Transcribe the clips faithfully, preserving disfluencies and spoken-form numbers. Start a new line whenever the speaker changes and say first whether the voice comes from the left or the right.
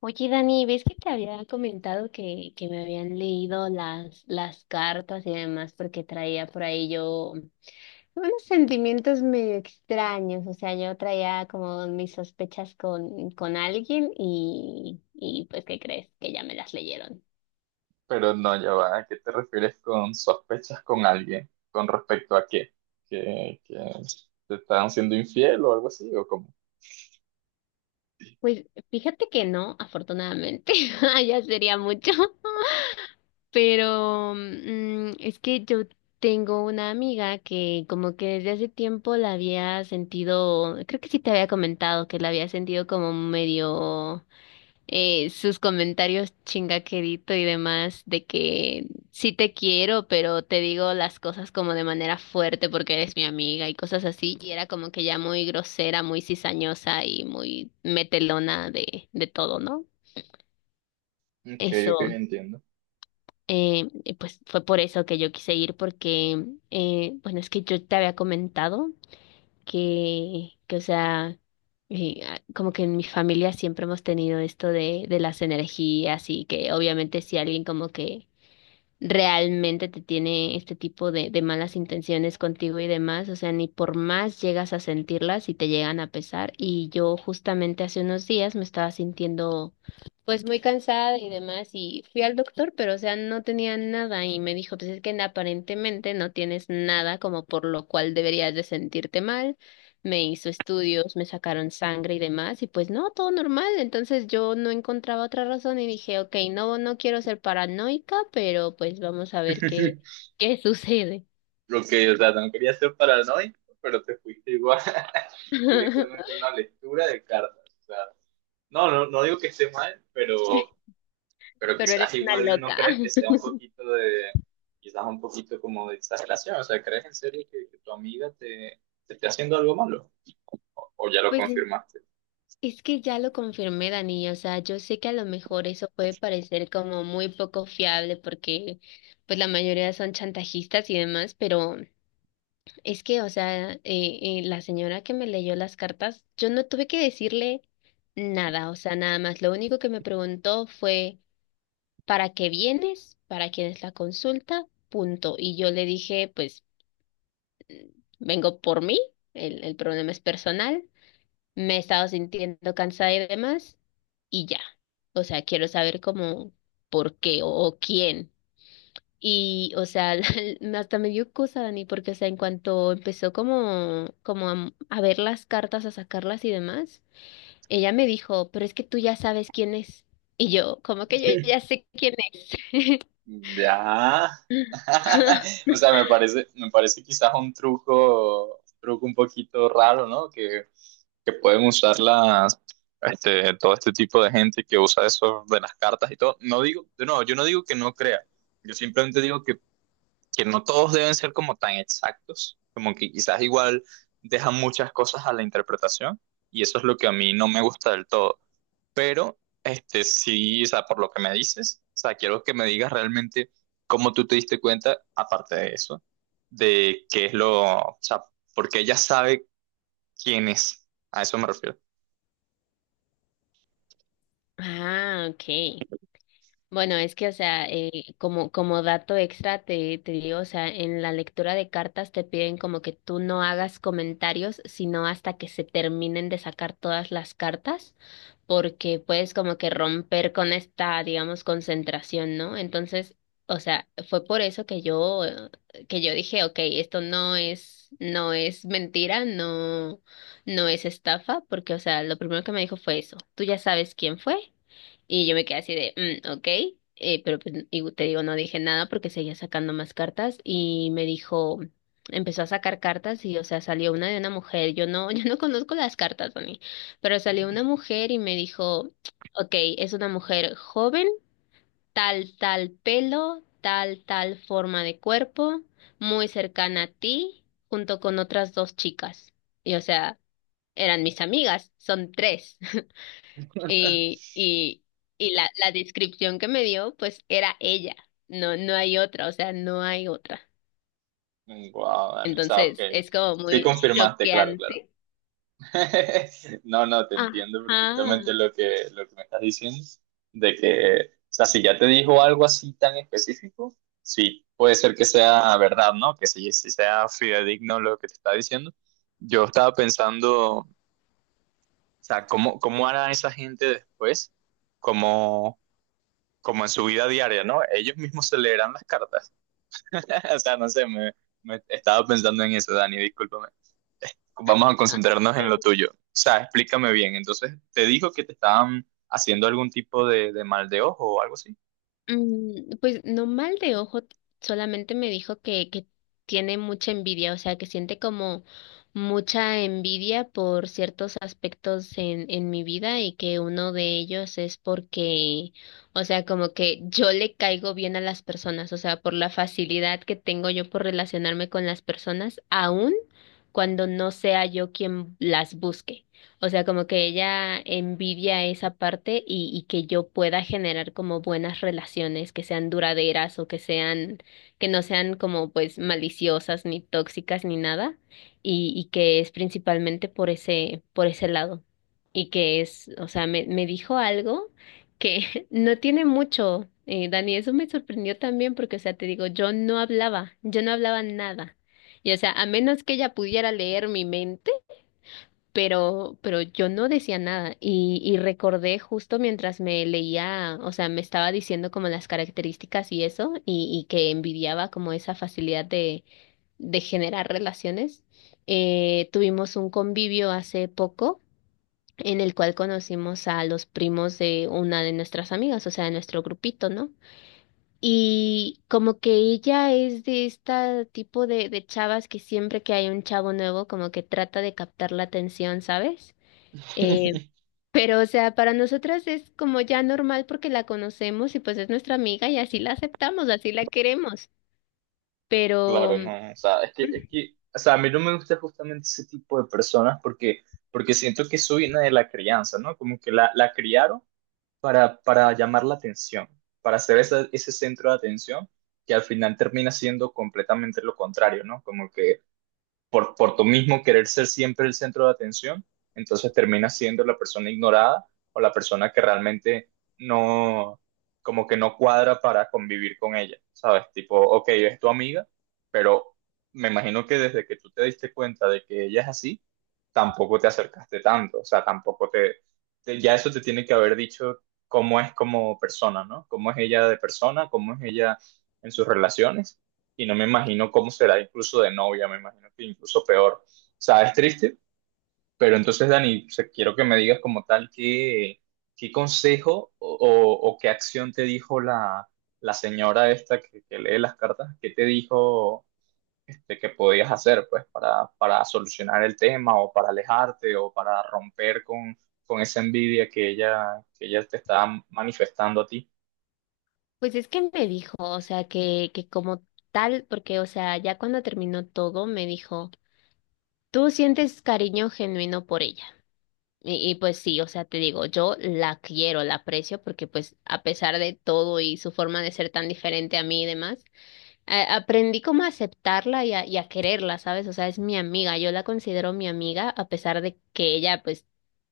left: Oye, Dani, ¿ves que te había comentado que, que me habían leído las, las cartas y demás? Porque traía por ahí yo unos sentimientos medio extraños. O sea, yo traía como mis sospechas con, con alguien y, y pues, ¿qué crees? Que ya me las leyeron.
right: Pero no, ya va. ¿A qué te refieres con sospechas con alguien? ¿Con respecto a qué? ¿Que, que te están siendo infiel o algo así? ¿O cómo?
left: Pues fíjate que no, afortunadamente, ya sería mucho. Pero mm, es que yo tengo una amiga que como que desde hace tiempo la había sentido, creo que sí te había comentado que la había sentido como medio eh, sus comentarios chingaquerito y demás de que sí te quiero, pero te digo las cosas como de manera fuerte porque eres mi amiga y cosas así. Y era como que ya muy grosera, muy cizañosa y muy metelona de, de todo, ¿no?
right: Ok, ok,
left: Eso.
right: entiendo.
left: Eh, y pues fue por eso que yo quise ir, porque, eh, bueno, es que yo te había comentado que, que o sea, eh, a- como que en mi familia siempre hemos tenido esto de, de las energías y que obviamente si alguien como que realmente te tiene este tipo de, de malas intenciones contigo y demás, o sea, ni por más llegas a sentirlas y te llegan a pesar. Y yo justamente hace unos días me estaba sintiendo pues muy cansada y demás y fui al doctor, pero o sea, no tenía nada y me dijo, pues es que aparentemente no tienes nada como por lo cual deberías de sentirte mal. Me hizo estudios, me sacaron sangre y demás, y pues no, todo normal. Entonces yo no encontraba otra razón y dije, ok, no, no quiero ser paranoica, pero pues vamos a ver qué, qué sucede.
right: Lo que, o sea, no quería ser paranoico, pero te fuiste igual directamente a una lectura de cartas. O sea, no, no, no digo que esté mal, pero, pero
left: Pero eres
right: quizás
left: una
right: igual no
left: loca.
right: crees que sea un poquito de, quizás un poquito como de exageración. O sea, ¿crees en serio que, que tu amiga te, te esté haciendo algo malo? ¿O ya lo
left: Pues
right: confirmaste?
left: es que ya lo confirmé, Dani, o sea, yo sé que a lo mejor eso puede parecer como muy poco fiable porque pues la mayoría son chantajistas y demás, pero es que, o sea, eh, eh, la señora que me leyó las cartas, yo no tuve que decirle nada, o sea, nada más. Lo único que me preguntó fue, ¿para qué vienes? ¿Para quién es la consulta? Punto. Y yo le dije, pues, vengo por mí, el, el problema es personal, me he estado sintiendo cansada y demás, y ya. O sea, quiero saber cómo, por qué o o quién. Y, o sea, me- hasta me dio cosa, Dani, porque, o sea, en cuanto empezó como, como a, a ver las cartas, a sacarlas y demás, ella me dijo, pero es que tú ya sabes quién es. Y yo, ¿cómo que yo ya sé quién es?
right: Ya. O sea, me parece, me parece quizás un truco, un truco un poquito raro, ¿no? Que, que pueden usar las, este, todo este tipo de gente que usa eso de las cartas y todo. No digo, no, yo no digo que no crea. Yo simplemente digo que, que no todos deben ser como tan exactos, como que quizás igual dejan muchas cosas a la interpretación y eso es lo que a mí no me gusta del todo. Pero, este, sí, o sea, por lo que me dices, o sea, quiero que me digas realmente cómo tú te diste cuenta, aparte de eso, de qué es lo, o sea, porque ella sabe quién es. A eso me refiero.
left: Ah, ok. Bueno, es que, o sea, eh, como, como dato extra te, te digo, o sea, en la lectura de cartas te piden como que tú no hagas comentarios, sino hasta que se terminen de sacar todas las cartas, porque puedes como que romper con esta, digamos, concentración, ¿no? Entonces, o sea, fue por eso que yo, eh, que yo dije, ok, esto no es, no es mentira, no, no es estafa, porque, o sea, lo primero que me dijo fue eso. ¿Tú ya sabes quién fue? Y yo me quedé así de, mm, ok, eh, pero pues, y te digo, no dije nada porque seguía sacando más cartas y me dijo, empezó a sacar cartas y, o sea, salió una de una mujer, yo no, yo no conozco las cartas, Tony, pero salió una mujer y me dijo, ok, es una mujer joven, tal, tal pelo, tal, tal forma de cuerpo, muy cercana a ti, junto con otras dos chicas. Y, o sea, eran mis amigas, son tres. Y, y, y la, la descripción que me dio, pues era ella. No, no hay otra, o sea, no hay otra.
right: Wow, o sea, ok.
left: Entonces, es como
right: Sí
left: muy
right: confirmaste, claro, claro.
left: choqueante.
right: No, no, te entiendo perfectamente
left: Ajá.
right: lo que, lo que me estás diciendo, de que, o sea, si ya te dijo algo así tan específico, sí, puede ser que sea verdad, ¿no? Que sí, sí sea fidedigno lo que te está diciendo. Yo estaba pensando, o sea, ¿cómo, cómo hará esa gente después? Como, como en su vida diaria, ¿no? Ellos mismos se leerán las cartas. O sea, no sé, me, me estaba pensando en eso, Dani, discúlpame vamos a concentrarnos en lo tuyo. O sea, explícame bien. Entonces, ¿te dijo que te estaban haciendo algún tipo de, de mal de ojo o algo así?
left: Mm, pues no mal de ojo, t- solamente me dijo que, que tiene mucha envidia, o sea, que siente como mucha envidia por ciertos aspectos en, en mi vida y que uno de ellos es porque, o sea, como que yo le caigo bien a las personas, o sea, por la facilidad que tengo yo por relacionarme con las personas, aun cuando no sea yo quien las busque. O sea, como que ella envidia esa parte y, y que yo pueda generar como buenas relaciones que sean duraderas o que sean, que no sean como pues maliciosas ni tóxicas ni nada y, y que es principalmente por ese, por ese lado y que es, o sea, me, me dijo algo que no tiene mucho, eh, Dani, eso me sorprendió también porque, o sea, te digo, yo no hablaba, yo no hablaba nada. Y o sea, a menos que ella pudiera leer mi mente, pero, pero yo no decía nada y, y recordé justo mientras me leía, o sea, me estaba diciendo como las características y eso, y, y que envidiaba como esa facilidad de, de generar relaciones. Eh, tuvimos un convivio hace poco en el cual conocimos a los primos de una de nuestras amigas, o sea, de nuestro grupito, ¿no? Y como que ella es de este tipo de, de chavas que siempre que hay un chavo nuevo, como que trata de captar la atención, ¿sabes? Eh, pero, o sea, para nosotras es como ya normal porque la conocemos y pues es nuestra amiga y así la aceptamos, así la queremos. Pero,
right: Claro,
left: mm,
right: no. O sea, es que, es que, o sea, a mí no me gusta justamente ese tipo de personas porque, porque siento que eso viene de la crianza, ¿no? Como que la, la criaron para, para llamar la atención, para ser esa- ese centro de atención que al final termina siendo completamente lo contrario, ¿no? Como que por, por tu mismo querer ser siempre el centro de atención, entonces terminas siendo la persona ignorada o la persona que realmente no, como que no cuadra para convivir con ella, ¿sabes? Tipo, ok, es tu amiga, pero me imagino que desde que tú te diste cuenta de que ella es así, tampoco te acercaste tanto, o sea, tampoco te, te- ya eso te tiene que haber dicho cómo es como persona, ¿no? Cómo es ella de persona, cómo es ella en sus relaciones y no me imagino cómo será incluso de novia, me imagino que incluso peor. O sea, es triste, pero entonces, Dani, o sea, quiero que me digas como tal qué, qué consejo o, o- o qué acción te dijo la, la señora esta que, que lee las cartas, qué te dijo este, que podías hacer pues para, para solucionar el tema o para alejarte o para romper con, con esa envidia que ella, que ella te está manifestando a ti.
left: pues es que me dijo, o sea, que, que como tal, porque, o sea, ya cuando terminó todo, me dijo, tú sientes cariño genuino por ella. Y, y pues sí, o sea, te digo, yo la quiero, la aprecio porque pues a pesar de todo y su forma de ser tan diferente a mí y demás. A- aprendí como a aceptarla y a, y a quererla, ¿sabes? O sea, es mi amiga, yo la considero mi amiga, a pesar de que ella, pues,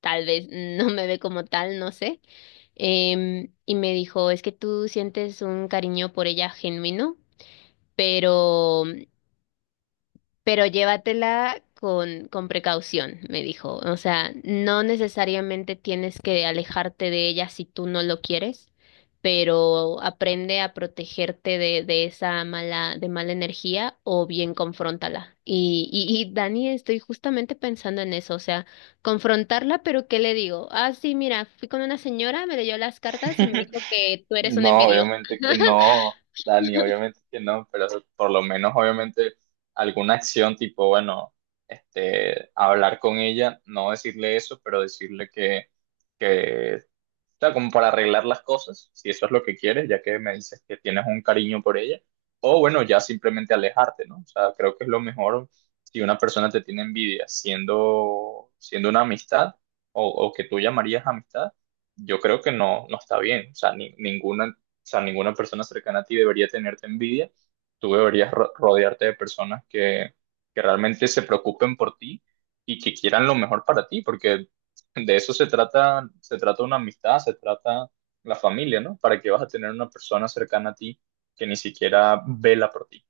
left: tal vez no me ve como tal, no sé. Em, y me dijo, es que tú sientes un cariño por ella genuino, pero pero llévatela con, con precaución, me dijo. O sea, no necesariamente tienes que alejarte de ella si tú no lo quieres, pero aprende a protegerte de, de esa mala, de mala energía o bien confróntala. Y, y, y Dani, estoy justamente pensando en eso, o sea, confrontarla, pero ¿qué le digo? Ah, sí, mira, fui con una señora, me leyó las cartas y me dijo que tú eres una
right: No,
left: envidiosa.
right: obviamente que no, Dani, obviamente que no, pero por lo menos obviamente alguna acción tipo, bueno, este, hablar con ella, no decirle eso, pero decirle que, que sea, como para arreglar las cosas, si eso es lo que quieres, ya que me dices que tienes un cariño por ella, o bueno, ya simplemente alejarte, ¿no? O sea, creo que es lo mejor si una persona te tiene envidia siendo, siendo una amistad o, o que tú llamarías amistad, yo creo que no, no está bien, o sea, ni- ninguna, o sea, ninguna persona cercana a ti debería tenerte envidia, tú deberías ro- rodearte de personas que, que realmente se preocupen por ti y que quieran lo mejor para ti, porque de eso se trata, se trata una amistad, se trata la familia, ¿no? ¿Para qué vas a tener una persona cercana a ti que ni siquiera vela por ti?